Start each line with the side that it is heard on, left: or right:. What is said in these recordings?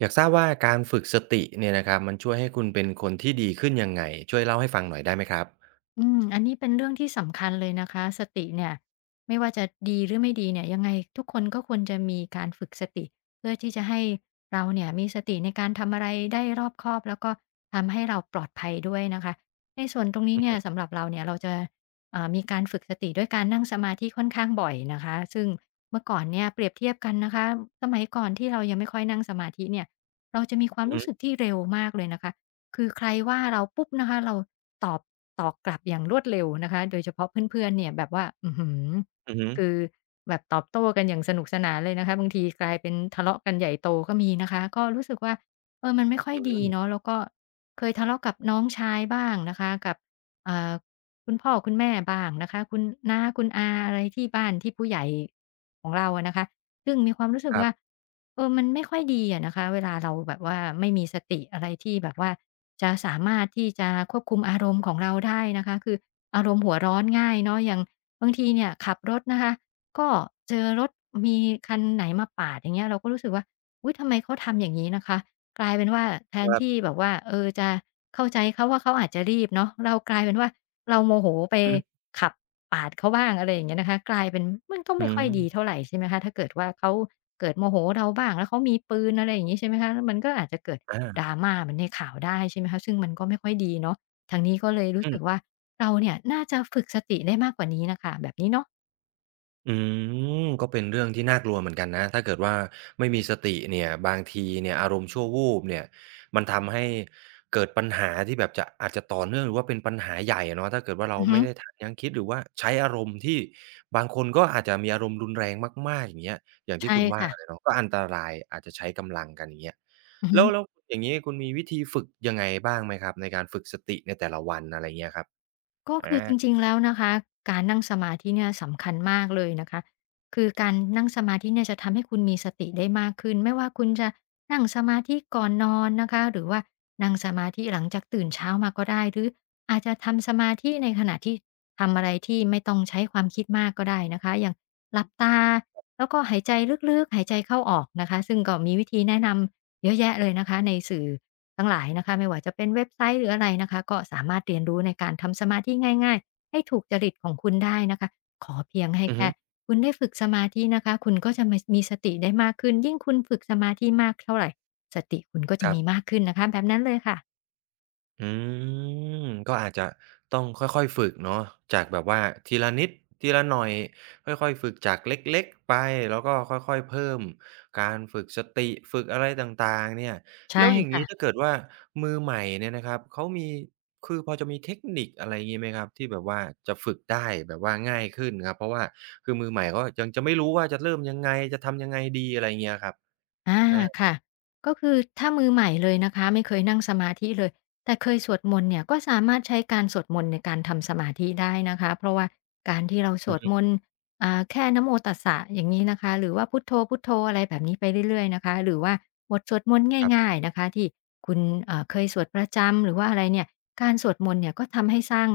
right: อยากทราบว่าการฝึกสติเนี่ยนะครับมันช่วยให้คุณเป็นคนที่ดีขึ้นยังไงช่วยเล่าให้ฟังหน่อยได้ไหมครับ
left: อืมอันนี้เป็นเรื่องที่สำคัญเลยนะคะ สติเนี่ยไม่ว่าจะดีหรือไม่ดีเนี่ยยังไงทุกคนก็ควรจะมีการฝึกสติเพื่อที่จะให้เราเนี่ยมีสติในการทำอะไรได้รอบคอบแล้วก็ทำให้เราปลอดภัยด้วยนะคะในส่วนตรงนี้เนี่ยสำหรับเราเนี่ยเราจะมีการฝึกสติด้วยการนั่งสมาธิค่อนข้างบ่อยนะคะซึ่งเมื่อก่อนเนี่ยเปรียบเทียบกันนะคะสมัยก่อนที่เรายังไม่ค่อยนั่งสมาธิเนี่ยเราจะมีความ
right: อือฮึ
left: รู้สึกที่เร็วมากเลยนะคะ คือใครว่าเราปุ๊บนะคะเราตอบตอบกลับอย่างรวดเร็วนะคะโดยเฉพาะเพื่อนๆเนี่ยแบบว่าอือฮือ
right: อือฮึ
left: คือแบบตอบโต้กันอย่างสนุกสนานเลยนะคะบางทีกลายเป็นทะเลาะกันใหญ่โตก็มีนะคะก็รู้สึกว่าเออมันไม่ค่อย
right: อื
left: ดี
right: ม
left: เนาะแล้วก็เคยทะเลาะกับน้องชายบ้างนะคะกับเอ่าคุณพ่อคุณแม่บ้างนะคะคุณน้าคุณอาอะไรที่บ้านที่ผู้ใหญ่ของเราอะนะคะ ซึ่งมีความรู้สึก
right: ครั
left: ว่า
right: บ
left: เออมันไม่ค่อยดีอะนะคะเวลาเราแบบว่าไม่มีสติอะไรที่แบบว่าจะสามารถที่จะควบคุมอารมณ์ของเราได้นะคะคืออารมณ์หัวร้อนง่ายเนาะอย่างบางทีเนี่ยขับรถนะคะก็เจอรถมีคันไหนมาปาดอย่างเงี้ยเราก็รู้สึกว่าอุ๊ยทำไมเขาทำอย่างงี้นะคะกลายเป็นว่าแท
right: ค
left: น
right: รั
left: ที่
right: บ
left: แบบว่าเออจะเข้าใจเขาว่าเขาอาจจะรีบเนาะเรากลายเป็นว่าเราโมโหไป
right: อือ
left: ขับ ปาดเขาบ้างอะไรอย่างเงี้ยนะคะกลายเป็นมันก็
right: อื
left: ไม่ค่อ
right: ม
left: ยดีเท่าไรใช่ไหมคะถ้าเกิดว่าเขาเกิดโมโหเราบ้างแล้วเขามีปืนอะไรอย่างงี้ใช่ไหมคะแล้วมันก็อาจจะเกิด
right: อา
left: drama เหมือนในข่าวได้ใช่ไหมคะซึ่งมันก็ไม่ค่อยดีเนาะทางนี้ก็เลยรู้
right: อื
left: สึก
right: ม
left: ว่าเราเนี่ยน่าจะฝึกสติได้มากกว่านี้น่ะค่ะแบบนี้เนาะ
right: อืมก็เป็นเรื่องที่น่ากลัวเหมือนกันนะถ้าเกิดว่าไม่มีสติเนี่ยบางทีเนี่ยอารมณ์ชั่ววูบเนี่ยมันทำให้เกิดปัญหาที่แบบจะอาจจะต่อเนื่องหรือว่าเป็นปัญหาใหญ่อะเนาะถ้าเกิดว่าเรา
left: อือฮึ
right: ไม่ได้ทันยั้งคิดหรือว่าใช้อารมณ์ที่บางคนก็อาจจะมีอารมณ์รุนแรงมากๆอย่างเงี้ยอย่างที่
left: ใช่
right: คุณว่า
left: ค่ะ
right: เลยเนาะก็อันตรายอาจจะใช้กำลังกันอย่างเงี้ย
left: อือฮึ
right: แล้วอย่างงี้คุณมีวิธีฝึกยังไงบ้างไหมครับในการฝึกสติในแต่ละวันอะไรเงี้ยครับ
left: ก็
right: อา
left: คือจริงๆแล้วนะคะการนั่งสมาธิเนี่ยสำคัญมากเลยนะคะคือการนั่งสมาธิเนี่ยจะทำให้คุณมีสติได้มากขึ้นไม่ว่าคุณจะนั่งสมาธิก่อนนอนนะคะหรือว่านั่งสมาธิหลังจากตื่นเช้ามาก็ได้หรืออาจจะทำสมาธิในขณะที่ทำอะไรที่ไม่ต้องใช้ความคิดมากก็ได้นะคะอย่างหลับตาแล้วก็หายใจลึกๆหายใจเข้าออกนะคะซึ่งก็มีวิธีแนะนำเยอะแยะเลยนะคะในสื่อ ทั้งหลายนะคะไม่ว่าจะเป็นเว็บไซต์หรืออะไรนะคะก็สามารถเรียนรู้ในการทำสมาธิง่ายๆให้ถูกจริตของคุณได้นะคะขอเพียงให้
right: อือฮึ
left: แค่คุณได้ฝึกสมาธินะคะคุณก็จะมาีสติได้มากขึ้นยิ่งคุณฝึกสมาธิมากเท่าไรสติคุณก็จะ
right: ครั
left: มี
right: บ
left: มากขึ้นนะคะแบบนั้นเลยค่ะ
right: อืมก็อาจจะต้องค่อยๆฝึกเนาะจากแบบว่าทีละนิดทีละหน่อยค่อยๆฝึกจากเล็กๆไปแล้วก็ค่อยๆเพิ่มการฝึกสติฝึกอะไรต่างๆเนี่ยแล้
left: ใช่
right: วอย่างงี้
left: ค่ะ
right: ถ้าเกิดว่ามือใหม่เนี่ยนะครับเขามีคือพอจะมีเทคนิคอะไรงี้ไหมครับที่แบบว่าจะฝึกได้แบบว่าง่ายขึ้นครับเพราะว่าคือมือใหม่ก็ยังจะไม่รู้ว่าจะเริ่มยังไงจะทำยังไงดีอะไรเงี้ยครับ
left: อา
right: อา
left: ค่ะก็คือถ้ามือใหม่เลยนะคะไม่เคยนั่งสมาธิเลยแต่เคยสวดมนต์เนี่ยก็สามารถใช้การสวดมนต์ในการทำสมาธิได้นะคะเพราะว่าการที่เราส
right: อื
left: ว
right: อ
left: ด
right: ฮึ
left: มนต์แค่นะโมตัสสะอย่างงี้นะคะหรือว่าพุทโธพุทโธอะไรแบบนี้ไปเรื่อยๆนะคะหรือว่าบทสวดมนต์
right: ครั
left: ง่า
right: บ
left: ยๆนะคะที่คุณเคยสวดประจำหรือว่าอะไรเนี่ยการสวดมนต์เนี่ยก็ทำให้สร้าง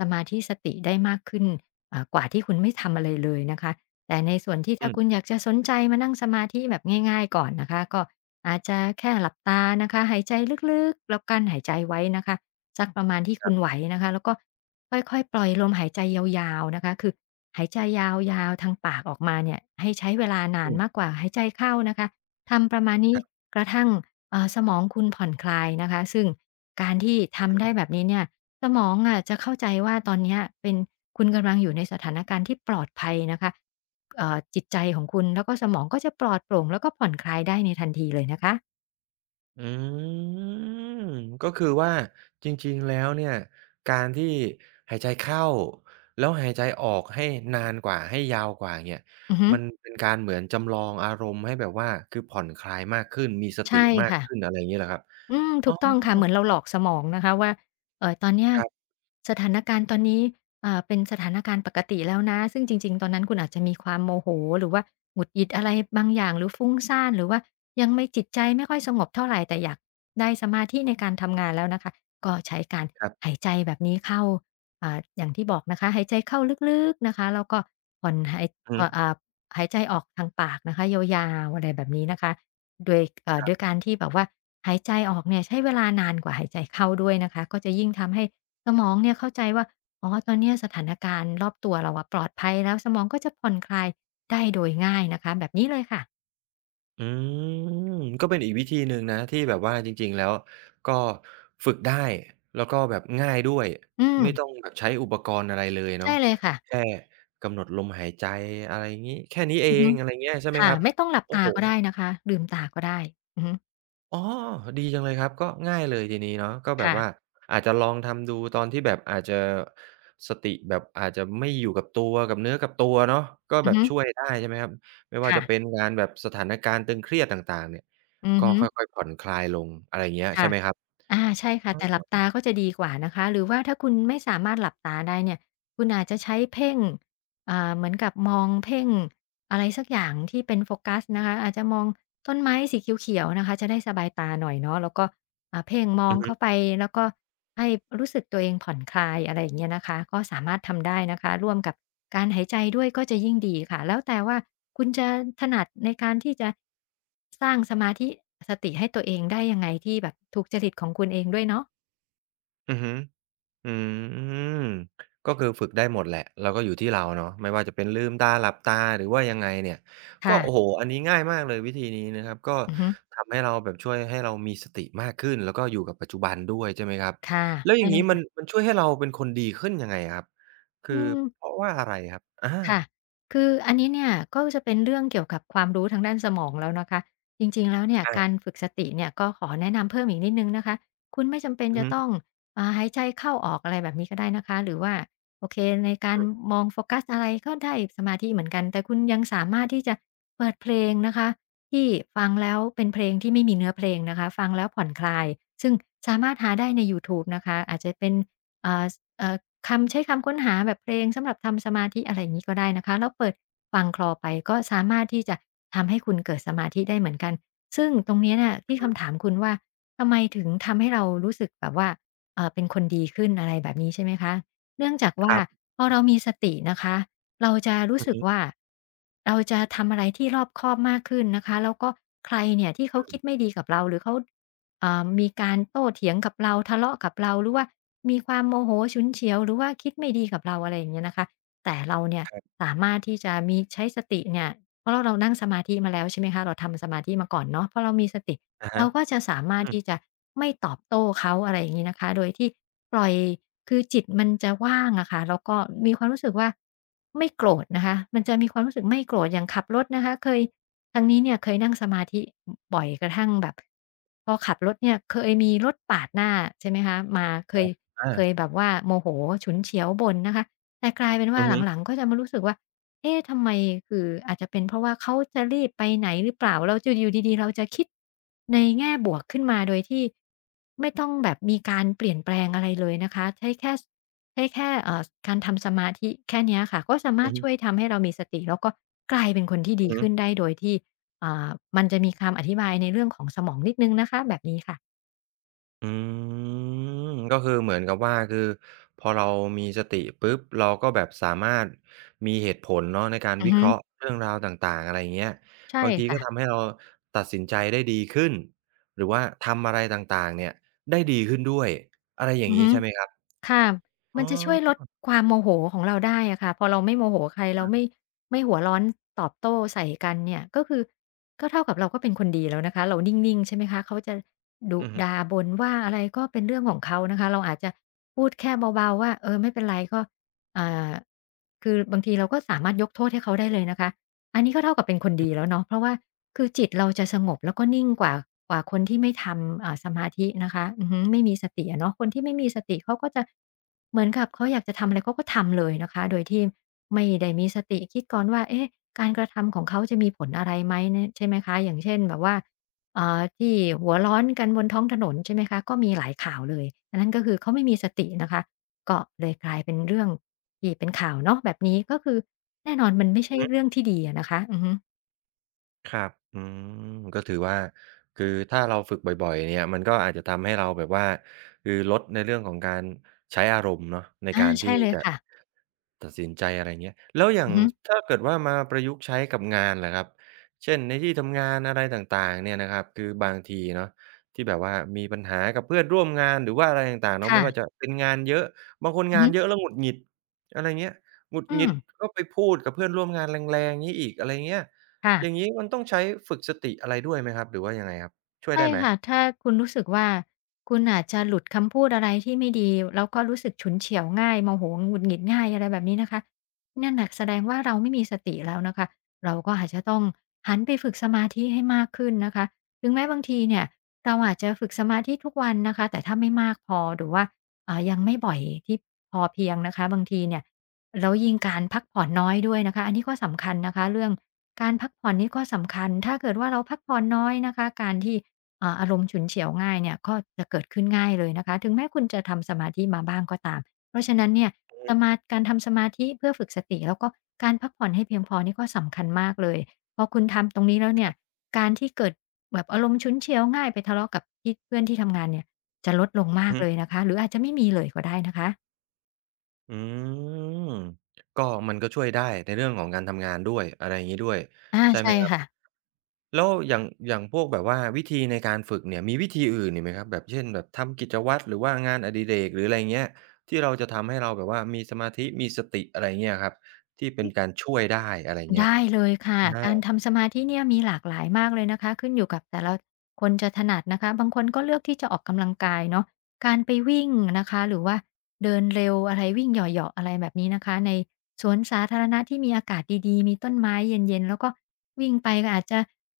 left: สมาธิสติได้มากขึ้นกว่าที่คุณไม่ทำอะไรเลยนะคะ แต่ในส่วนที่
right: อื
left: ถ้าคุณอ
right: ม
left: ยากจะสนใจมานั่งสมาธิแบบง่ายๆก่อนนะคะก็อาจจะแค่หลับตานะคะหายใจลึกๆแล้วกั้นหายใจไว้นะคะสักประมาณที่คุณไหวนะคะแล้วก็ค่อยๆปล่อยลมหายใจยาวๆนะคะคือหายใจยาวๆทางปากออกมาเนี่ยให้ใช้เวลานาน
right: ๆ
left: มากกว่าหายใจเข้านะคะทำประมาณนี้กระทั่งสมองคุณผ่อนคลายนะคะซึ่งการที่ทำได้แบบนี้เนี่ย สมองอะจะเข้าใจว่าตอนเนี้ยเป็นคุณกำลังอยู่ในสถานการณ์ที่ปลอดภัยนะคะจิตใจของคุณแล้วก็สมองก็จะปลอดโปร่งแล้วก็ผ่อนคลายได้ในทันทีเลยนะคะ
right: อืมก็คือว่าจริงๆแล้วเนี่ยการที่หายใจเข้าแล้วหายใจออกให้นานกว่าให้ยาวกว่าเนี่ย
left: อือฮึ
right: มันเป็นการเหมือนจำลองอารมณ์ให้แบบว่าคือผ่อนคลายมากขึ้นมีสติ
left: ใช่
right: มาก
left: ค่ะ
right: ขึ้นอะไรอย่างงี้เหรอครับ
left: อืม
right: อ๋
left: ถู
right: อ
left: กต้องค่ะเหมือนเราหลอกสมองนะคะว่าตอนเนี้ย
right: คร
left: สถานการณ์ตอนนี้เป็นสถานการณ์ปกติแล้วนะซึ่งจริงๆตอนนั้นคุณอาจจะมีความโมโหหรือว่าหงุดหงิดอะไรบางอย่างหรือฟุ้งซ่านหรือว่ายังไม่จิตใจไม่ค่อยสงบเท่าไรแต่อยากได้สมาธิในการทำงานแล้วนะคะก็ใช้การ
right: ับ
left: หายใจแบบนี้เข้าอย่างที่บอกนะคะหายใจเข้าลึกๆนะคะแล้วก็ผ่อนหาย
right: ๆอือ
left: พ
right: ฮึ
left: อหายใจออกทางปากนะคะยาวๆอะไรแบบนี้นะคะ โดยด้วยการที่แบบว่าหายใจออกเนี่ยใช้เวลานานกว่าหายใจเข้าด้วยนะคะก็จะยิ่งทำให้สมองเนี่ยเข้าใจว่าอ๋อตอนเนี้ยสถานการณ์รอบตัวเราอะปลอดภัยแล้วสมองก็จะผ่อนคลายได้โดยง่ายนะคะแบบนี้เลยค่ะ
right: อืมก็เป็นอีกวิธีหนึ่งนะที่แบบว่าจริงๆแล้วก็ฝึกได้แล้วก็แบบง่ายด้วย
left: อืม
right: ไม่ต้องแบบใช้อุปกรณ์อะไรเลยเนาะ
left: ใช่เลยค่ะ
right: แค่กำหนดลมหายใจอะไรงี้แค่นี้เอ
left: อือฮึ
right: งอะไรเงี้ยใช่ไหม
left: ค่ะ
right: ครับ
left: ไม่ต้องหลับ
right: โอ้
left: ตา
right: โฮ
left: ก็ได้นะคะลืมตาก็ได้อือฮึ
right: อ๋อ ดีจังเลยครับ ก็ง่ายเลยทีนี้เนาะก็แบบว่า
left: ค่ะ
right: อาจจะลองทำดูตอนที่แบบอาจจะสติแบบอาจจะไม่อยู่กับตัวกับเนื้อกับตัวเนาะก็
left: อื
right: แบ
left: อ
right: บ
left: ฮึ
right: ช่วยได้ใช่ไหมครับ ไม่ว่าจะเป็น
left: ค่ะ
right: งานแบบสถานการณ์ตึงเครียดต่างๆเนี่ย
left: อือ
right: ก็
left: ฮึ
right: ค่อยๆผ่อนคลายลงอะไรอย่างเงี้ยใช่
left: ค่ะ
right: ไหมครับ
left: อาใช่ค่ะแต่หลับตาก็จะดีกว่านะคะหรือว่าถ้าคุณไม่สามารถหลับตาได้เนี่ยคุณอาจจะใช้เพ่ง เหมือนกับมองเพ่งอะไรสักอย่างที่เป็นโฟกัสนะคะอาจจะมองต้นไม้สีเขียวๆนะคะจะได้สบายตาหน่อยเนาะแล้วก็เพ่งมอ
right: อื
left: ง
right: อฮึ
left: เข้าไปแล้วก็ให้รู้สึกตัวเองผ่อนคลายอะไรอย่างเงี้ยนะคะก็สามารถทำได้นะคะร่วมกับการหายใจด้วยก็จะยิ่งดีค่ะแล้วแต่ว่าคุณจะถนัดในการที่จะสร้างสมาธิสติให้ตัวเองได้ยังไงที่แบบถูกจริตของคุณเองด้วยเนาะ
right: อือฮึ อืมก็คือฝึกได้หมดแหละแล้วก็อยู่ที่เราเนาะไม่ว่าจะเป็นลืมตาหลับตาหรือว่ายังไงเนี่ยก็โอ้โฮ
left: ค่ะ
right: อันนี้ง่ายมากเลยวิธีนี้นะครับก็
left: อือฮึ
right: ทำให้เราแบบช่วยให้เรามีสติมากขึ้นแล้วก็อยู่กับปัจจุบันด้วยใช่ไหมครับ
left: ค่ะ
right: แล้วอ
left: ได้
right: ย่าง
left: เล
right: งี้มั
left: ย
right: นมันช่วยให้เราเป็นคนดีขึ้นยังไงอะครับคื
left: อื
right: อ
left: ม
right: เพราะว่าอะไรครับอา
left: ค่ะคืออันนี้เนี่ยก็จะเป็นเรื่องเกี่ยวกับความรู้ทางด้านสมองแล้วนะคะจริงๆแล้วเนี่ย
right: อา
left: การฝึกสติเนี่ยก็ขอแนะนำเพิ่มอีกนิดนึงนะคะคุณไม่จำเป็น
right: อือ
left: จะ
right: ฮึ
left: ต้องหายใจเข้าออกอะไรแบบนี้ก็ได้นะคะหรือว่าโอเคในการ
right: อือ
left: มองโฟกัสอะไรก็ได้สมาธิเหมือนกันแต่คุณยังสามารถที่จะเปิดเพลงนะคะที่ฟังแล้วเป็นเพลงที่ไม่มีเนื้อเพลงนะคะฟังแล้วผ่อนคลายซึ่งสามารถหาได้ในยูทูบนะคะอาจจะเป็น อ่าเอ่อคำใช้คำค้นหาแบบเพลงสำหรับทำสมาธิอะไรอย่างงี้ก็ได้นะคะแล้วเปิดฟังคลอไปก็สามารถที่จะทำให้คุณเกิดสมาธิได้เหมือนกันซึ่งตรงเนี้ยน่ะ
right: อื
left: ที่
right: อฮึ
left: คำถามคุณว่าทำไมถึงทำให้เรารู้สึกแบบว่าเป็นคนดีขึ้นอะไรแบบนี้ใช่ไหมคะเนื่องจาก
right: ค
left: ว่า
right: รับ
left: พอเรามีสตินะคะเราจะรู้
right: อือ
left: สึก
right: ฮึ
left: ว่าเราจะทำอะไรที่รอบคอบมากขึ้นนะคะแล้วก็ใครเนี่ยที่เขาคิ
right: อื
left: ดไม่
right: ม
left: ดีกับเราหรือเขา มีการโต้เถียงกับเราทะเลาะกับเราหรือว่ามีความโมโหฉุนเฉียวหรือว่าคิดไม่ดีกับเราอะไรอย่างเงี้ยนะคะแต่เราเนี่ย
right: ครับ
left: สามารถที่จะมีใช้สติเนี่ยเพราะเรานั่งสมาธิมาแล้วใช่ไหมคะเราทำสมาธิมาก่อนเนาะเพราะเรามีสติ
right: อะฮะ
left: เราก็จะสามาร
right: อื
left: ถ
right: ม
left: ที่จะไม่ตอบโต้เขาอะไรอย่างงี้นะคะโดยที่ปล่อยคือจิตมันจะว่างอะค่ะแล้วก็มีความรู้สึกว่าไม่โกรธนะคะมันจะมีความรู้สึกไม่โกรธอย่างขับรถนะคะเคยทางนี้เนี่ยเคยนั่งสมาธิอบ่อยกระทั่งแบบพอขับรถเนี่ยเคยมีรถปาดหน้าใช่ไหมคะมาเค
right: ครั
left: ย
right: บอา
left: เคยแบบว่าโมโหฉุนเฉียวบ่นนะคะแต่กลายเป็นว่า
right: อือฮึ
left: หลังๆก็จะมารู้สึกว่า เอ๊ะทำไมคืออาจจะเป็นเพราะว่าเขาจะรีบไปไหนหรือเปล่าเราจะอยู่ดีๆเราจะคิดในแง่บวกขึ้นมาโดยที่ไม่ต้องแบบมีการเปลี่ยนแปลงอะไรเลยนะคะใช้แค่การทำสมาธิแค่เนี้ยค่ะก็สามาร
right: อื
left: ถ
right: อ
left: ช่วย
right: ฮึ
left: ทำให้เรามีสติแล้วก็กลายเป็นคนที่ดี
right: อือฮึ
left: ขึ้นได้โดยที่อ่ามันจะมีคำอธิบายในเรื่องของสมองนิดหนึ่งนะคะแบบนี้ค่ะ
right: อืมก็คือเหมือนกับว่าคือพอเรามีสติปุ๊บเราก็แบบสามารถมีเหตุผลเนาะในการ
left: อือ
right: วิเค
left: ฮึ
right: ราะห์เรื่องราวต่างๆอะไรอย่างเงี้ย
left: ใช่
right: บางที
left: ค่ะ
right: ก็ทำให้เราตัดสินใจได้ดีขึ้นหรือว่าทำอะไรต่างๆเนี่ยได้ดีขึ้นด้วยอะไรอย่า
left: อื
right: ง
left: อ
right: งี้
left: ฮึ
right: ใช่ไหมครับ
left: ค่ะ
right: อ๋
left: มัน
right: อ
left: จะช่วยลดความโมโหของเราได้อะค่ะพอเราไม่โมโหใครเราไม่หัวร้อนตอบโต้ใส่กันเนี่ยก็คือก็เท่ากับเราก็เป็นคนดีแล้วนะคะเรานิ่งๆใช่ไหมคะเขาจะดุ
right: อือฮึ
left: ด่าบ่นว่าอะไรก็เป็นเรื่องของเขานะคะเราอาจจะพูดแค่เบาๆว่าเออไม่เป็นไรก็อ่าคือบางทีเราก็สามารถยกโทษให้เขาได้เลยนะคะ อันนี้ก็เท่ากับเป็นคน
right: อือ
left: ดีแล้วเนาะเพราะว่าคือจิตเราจะสงบแล้วก็นิ่งกว่าคนที่ไม่ทำสมาธินะคะอือฮึไม่มีสติอะเนาะคนที่ไม่มีสติเขาก็จะเหมือนกับเขาอยากจะทำอะไรเขาก็ทำเลยนะคะโดยที่ไม่ได้มีสติคิดก่อนว่าเอ๊ะการกระทำของเขาจะมีผลอะไรไหมนใช่ไหมคะอย่างเช่นแบบว่าที่หัวร้อนกันบนท้องถนนใช่ไหมคะก็มีหลายข่าวเลยอันนั้นก็คือเขาไม่มีสตินะคะก็เลยกลายเป็นเรื่องที่เป็นข่าวเนาะแบบนี้ก็คือ แน่นอนมันไม่ใช่
right: ฮึ
left: เรื่องที่ดีอะนะคะอือฮึ
right: ครับอืมก็ถือว่าคือถ้าเราฝึกบ่อยๆเนี่ยมันก็อาจจะทำให้เราแบบว่าคือลดในเรื่องของการใช้อารมณ์เนาะใน
left: อา
right: การที่
left: ใช่เลย
right: จะ
left: ค่ะ
right: ตัดสินใจอะไรเงี้ยแล้วอย่า
left: อื
right: ง
left: อฮึ
right: ถ้าเกิดว่ามาประยุกต์ใช้กับงานล่ะครับเช่นในที่ทำงานอะไรต่างๆเนี่ยนะครับคือบางทีเนาะที่แบบว่ามีปัญหากับเพื่อนร่วมงานหรือว่าอะไรต่างๆเนาะไม่ว่าจะ
left: ค่ะ
right: เป็นงานเยอะบางคน
left: อือ
right: งาน
left: ฮึ
right: เยอะแล้วหงุดหงิดอะไรเงี้ยหงุด
left: อื
right: หงิ
left: ม
right: ดก็ไปพูดกับเพื่อนร่วมงานแรงๆงี้อีกอะไรเงี้ยอย่างงี้
left: ค่ะ
right: มันต้องใช้ฝึกสติอะไรด้วยไหมครับหรือว่ายังไงครับช่วย
left: ไม่
right: ได้ไหม
left: ค่ะถ้าคุณรู้สึกว่าคุณอาจจะหลุดคำพูดอะไรที่ไม่ดีแล้วก็รู้สึกฉุนเฉียวง่ายโมโหหงุดหงิดง่ายอะไรแบบนี้นะคะนั่นน่ะแสดงว่าเราไม่มีสติแล้วนะคะเราก็อาจจะต้องหันไปฝึกสมาธิให้มากขึ้นนะคะถึงแม้บางทีเนี่ยเราอาจจะฝึกสมาธิทุกวันนะคะแต่ถ้าไม่มากพอหรือว่ายังไม่บ่อยที่พอเพียงนะคะบางทีเนี่ยแล้วยิ่งการพักผ่อนน้อยด้วยนะคะอันนี้ก็สำคัญนะคะเรื่องการพักผ่อนนี่ก็สำคัญถ้าเกิดว่าเราพักผ่อนน้อยนะคะการที่ อารมณ์ฉุนเฉียวง่ายเนี่ยก็จะเกิดขึ้นง่ายเลยนะคะถึงแม้คุณจะทำสมาธิมาบ้างก็ตามเพราะฉะนั้นเนี่ยสมาการทำสมาธิเพื่อฝึกสติแล้วก็การพักผ่อนให้เพียงพอนี่ก็สำคัญมากเลยพอคุณทำตรงนี้แล้วเนี่ยการที่เกิดแบบอารมณ์ฉุนเฉียวง่ายไปทะเลาะกับที่เพื่อนที่ทำงานเนี่ยจะลดลงมา
right: อือ
left: ก
right: ฮึ
left: เลยนะคะหรืออาจจะไม่มีเลยก็ได้นะคะ
right: อืมก็มันก็ช่วยได้ในเรื่องของการทำงานด้วยอะไรอย่างงี้ด้วย
left: อา
right: ใช่ไหม
left: ใช่
right: ครั
left: ค่ะ
right: บ แล้วอย่างพวกแบบว่าวิธีในการฝึกเนี่ยมีวิธีอื่นอีกไหมครับแบบเช่นแบบทำกิจวัตรหรือว่างานอดิเรกหรืออะไรเงี้ยที่เราจะทำให้เราแบบว่ามีสมาธิมีสติอะไรเงี้ยครับที่เป็นการช่วยได้อะไรเงี้ย
left: ได้เลยค่ะ
right: อา
left: การทำสมาธิเนี่ยมีหลากหลายมากเลยนะคะขึ้นอยู่กับแต่ละคนจะถนัดนะคะบางคนก็เลือกที่จะออกกำลังกายเนาะการไปวิ่งนะคะหรือว่าเดินเร็วอะไรวิ่งเหยาะๆอะไรแบบนี้นะคะในสวนสาธารณะที่มีอากาศดีๆมีต้นไม้เย็นๆแล้วก็วิ่งไปก็อาจจะ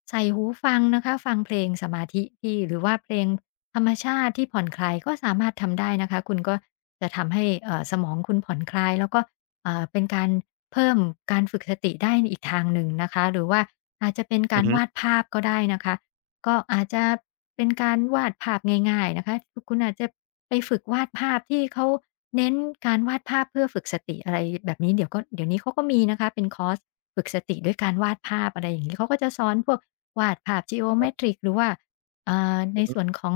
left: ใส่หูฟังนะคะฟังเพลงสมาธิที่หรือว่าเพลงธรรมชาติที่ผ่อนคลายก็สามารถทำได้นะคะคุณก็จะทำให้สมองคุณผ่อนคลายแล้วก็ เป็นการเพิ่มการฝึกสติได้อีกทางหนึ่งนะคะหรือว่าอาจจะเป็น
right: อื
left: การ
right: อฮึ
left: วาดภาพก็ได้นะคะก็อาจจะเป็นการวาดภาพง่ายๆนะคะคุณอาจจะไปฝึกวาดภาพที่เขาเน้นการวาดภาพเพื่อฝึกสติอะไรแบบนี้เดี๋ยวนี้เขาก็มีนะคะเป็นคอร์สฝึกสติด้วยการวาดภาพอะไรอย่างงี้เขาก็จะสอนพวกวาดภาพ
right: ครับ
left: Geometric หรือว่าใน
right: อือฮึ
left: ส่วนของ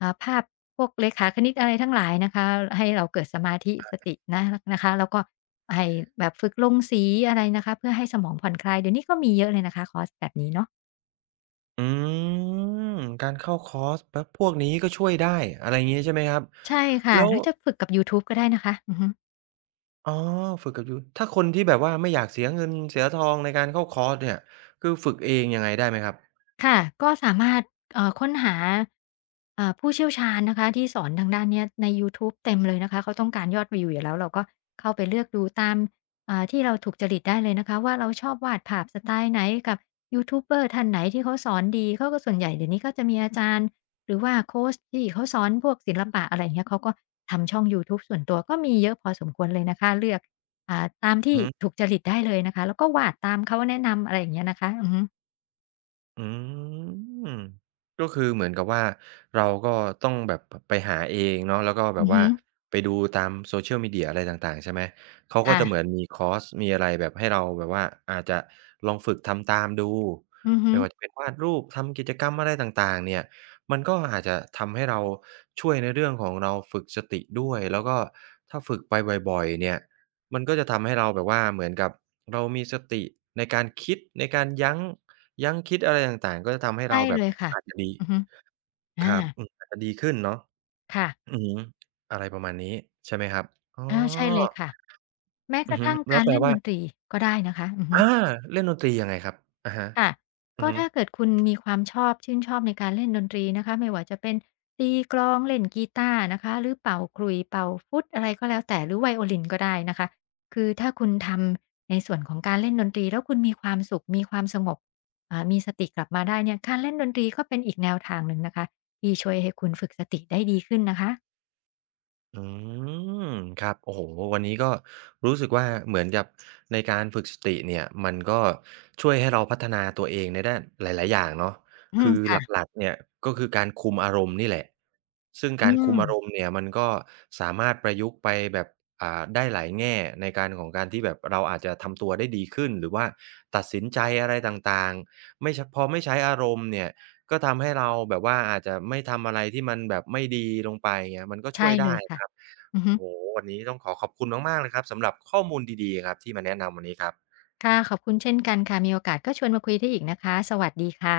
left: ภาพพวกเลขาคณิตอะไรทั้งหลายนะคะให้เราเกิดสมาธิสตินะคะแล้วก็ให้แบบฝึกลงสีอะไรนะคะเพื่อให้สมองผ่อนคลายเดี๋ยวนี้ก็มีเยอะเลยนะคะคอร์สแบบนี้เนาะ
right: อืมการเข้าคอร์สแบบพวกนี้ก็ช่วยได้อะไรงี้ใช่ไหมครับ
left: ใช่ค่ะ
right: แล้
left: ห
right: ว
left: รือจะฝึกกับยูทูบก็ได้นะคะอือฮึ
right: อ๋อฝึกกับยูถ้าคนที่แบบว่าไม่อยากเสียเงินเสียทองในการเข้าคอร์สเนี่ยคือฝึกเองยังไงได้ไหมครับ
left: ค่ะก็สามารถค้นหาเอ่าผู้เชี่ยวชาญนะคะที่สอนทางด้านเนี้ยในยูทูบเต็มเลยนะคะเขาต้องการยอดวิวอยู่แล้วเราก็เข้าไปเลือกดูตามที่เราถูกจริตได้เลยนะคะว่าเราชอบวาดภาพสไตล์ไหนกับยูทูบเบอร์ท่านไหนที่เขาสอนดีเขาก็ส่วนใหญ่เดี๋ยวนี้ก็จะมีอาจารย์หรือว่าโคชที่เขาสอนพวกศิลปะอะไรอย่างเงี้ยเขาก็ทำช่องยูทูบส่วนตัวก็มีเยอะพอสมควรเลยนะคะเลือกตามที่
right: อือฮึ
left: ถูกจริตได้เลยนะคะแล้วก็วาดตามเขาแนะนำอะไรอย่างเงี้ยนะคะอือฮึ
right: อืมก็คือเหมือนกับว่าเราก็ต้องแบบพไปหาเองเนาะแล้วก็แบ
left: อือ
right: บ
left: ฮึ
right: ว่าไปดูตาม Social Media อะไรต่างๆใช่ไหมเขาก็จะเหมือ
left: ค่ะ
right: นมีคอร์สมีอะไรแบบให้เราแบบว่าอาจจะลองฝึกทำตามดู
left: อือฮึ
right: ไม่ว่าจะเป็นวาดรูปทำกิจกรรมอะไรต่างๆเนี่ยมันก็อาจจะทำให้เราช่วยในเรื่องของเราฝึกสติด้วยแล้วก็ถ้าฝึกไปบ่อยๆเนี่ยมันก็จะทำให้เราแบบว่าเหมือนกับเรามีสติในการคิดในการยั้ง ยั้งคิดอะไรต่างๆ ก็จะทำให้
left: ใช่
right: เราแบ
left: เล
right: บ
left: ยค่ะ
right: อาจจะดี
left: อือฮึอา
right: ครับอืมอาจจะดีขึ้นเนาะ
left: ค่ะ
right: อือฮึอะไรประมาณนี้ใช่ไหมครับอ๋อ
left: อาใช่เลยค่ะแม้ก
right: อือ
left: ระ
right: ฮึ
left: ทั่ง
right: แล้
left: กา
right: ว
left: ร
right: แปล
left: เล่นด
right: ว่า
left: นตรีก็ได้นะคะอือฮึ
right: อาเล่นดนตรียังไงครับอะฮะ
left: ค่ะ
right: อือ
left: ก็
right: ฮึ
left: ถ้าเกิดคุณมีความชอบชื่นชอบในการเล่นดนตรีนะคะไม่ว่าจะเป็นตีกลองเล่นกีตาร์นะคะหรือเป่าขลุ่ยเป่าฟลุตอะไรก็แล้วแต่หรือไวโอลินก็ได้นะคะคือถ้าคุณทำในส่วนของการเล่นดนตรีแล้วคุณมีความสุขมีความสงบมีสติกลับมาได้เนี่ยการเล่นดนตรีก็เป็นอีกแนวทางหนึ่งนะคะที่ช่วยให้คุณฝึกสติได้ดีขึ้นนะคะ
right: อืมครับโอ้โฮวันนี้ก็รู้สึกว่าเหมือนกับในการฝึกสติเนี่ยมันก็ช่วยให้เราพัฒนาตัวเองในด้านหลายๆอย่างเนาะ
left: อื
right: คื
left: ม
right: อห
left: ค่ะ
right: ลักๆเนี่ยก็คือการคุมอารมณ์นี่แหละซึ่ง
left: อื
right: การคุม
left: ม
right: อารมณ์เนี่ยมันก็สามารถประยุกต์ไปแบบได้หลายแง่ในการของการที่แบบเราอาจจะทำตัวได้ดีขึ้นหรือว่าตัดสินใจอะไรต่างๆไม่ชพอไม่ใช้อารมณ์เนี่ย ก็ทำให้เราแบบว่าอาจจะไม่ทำอะไรที่มันแบบไม่ดีลงไปเงี้ยมันก็ช่
left: ใช่
right: วย
left: เล
right: ได้
left: ยค่ะ
right: นะครับ
left: อือ
right: โอ้
left: ฮึ
right: โฮวันนี้ต้องขอขอบคุณมากๆเลยครับสำหรับข้อมูลดีๆครับที่มาแนะนำวันนี้ครับ
left: ค่ะขอบคุณเช่นกันค่ะมีโอกาสก็ชวนมาคุยได้อีกนะคะสวัสดีค่ะ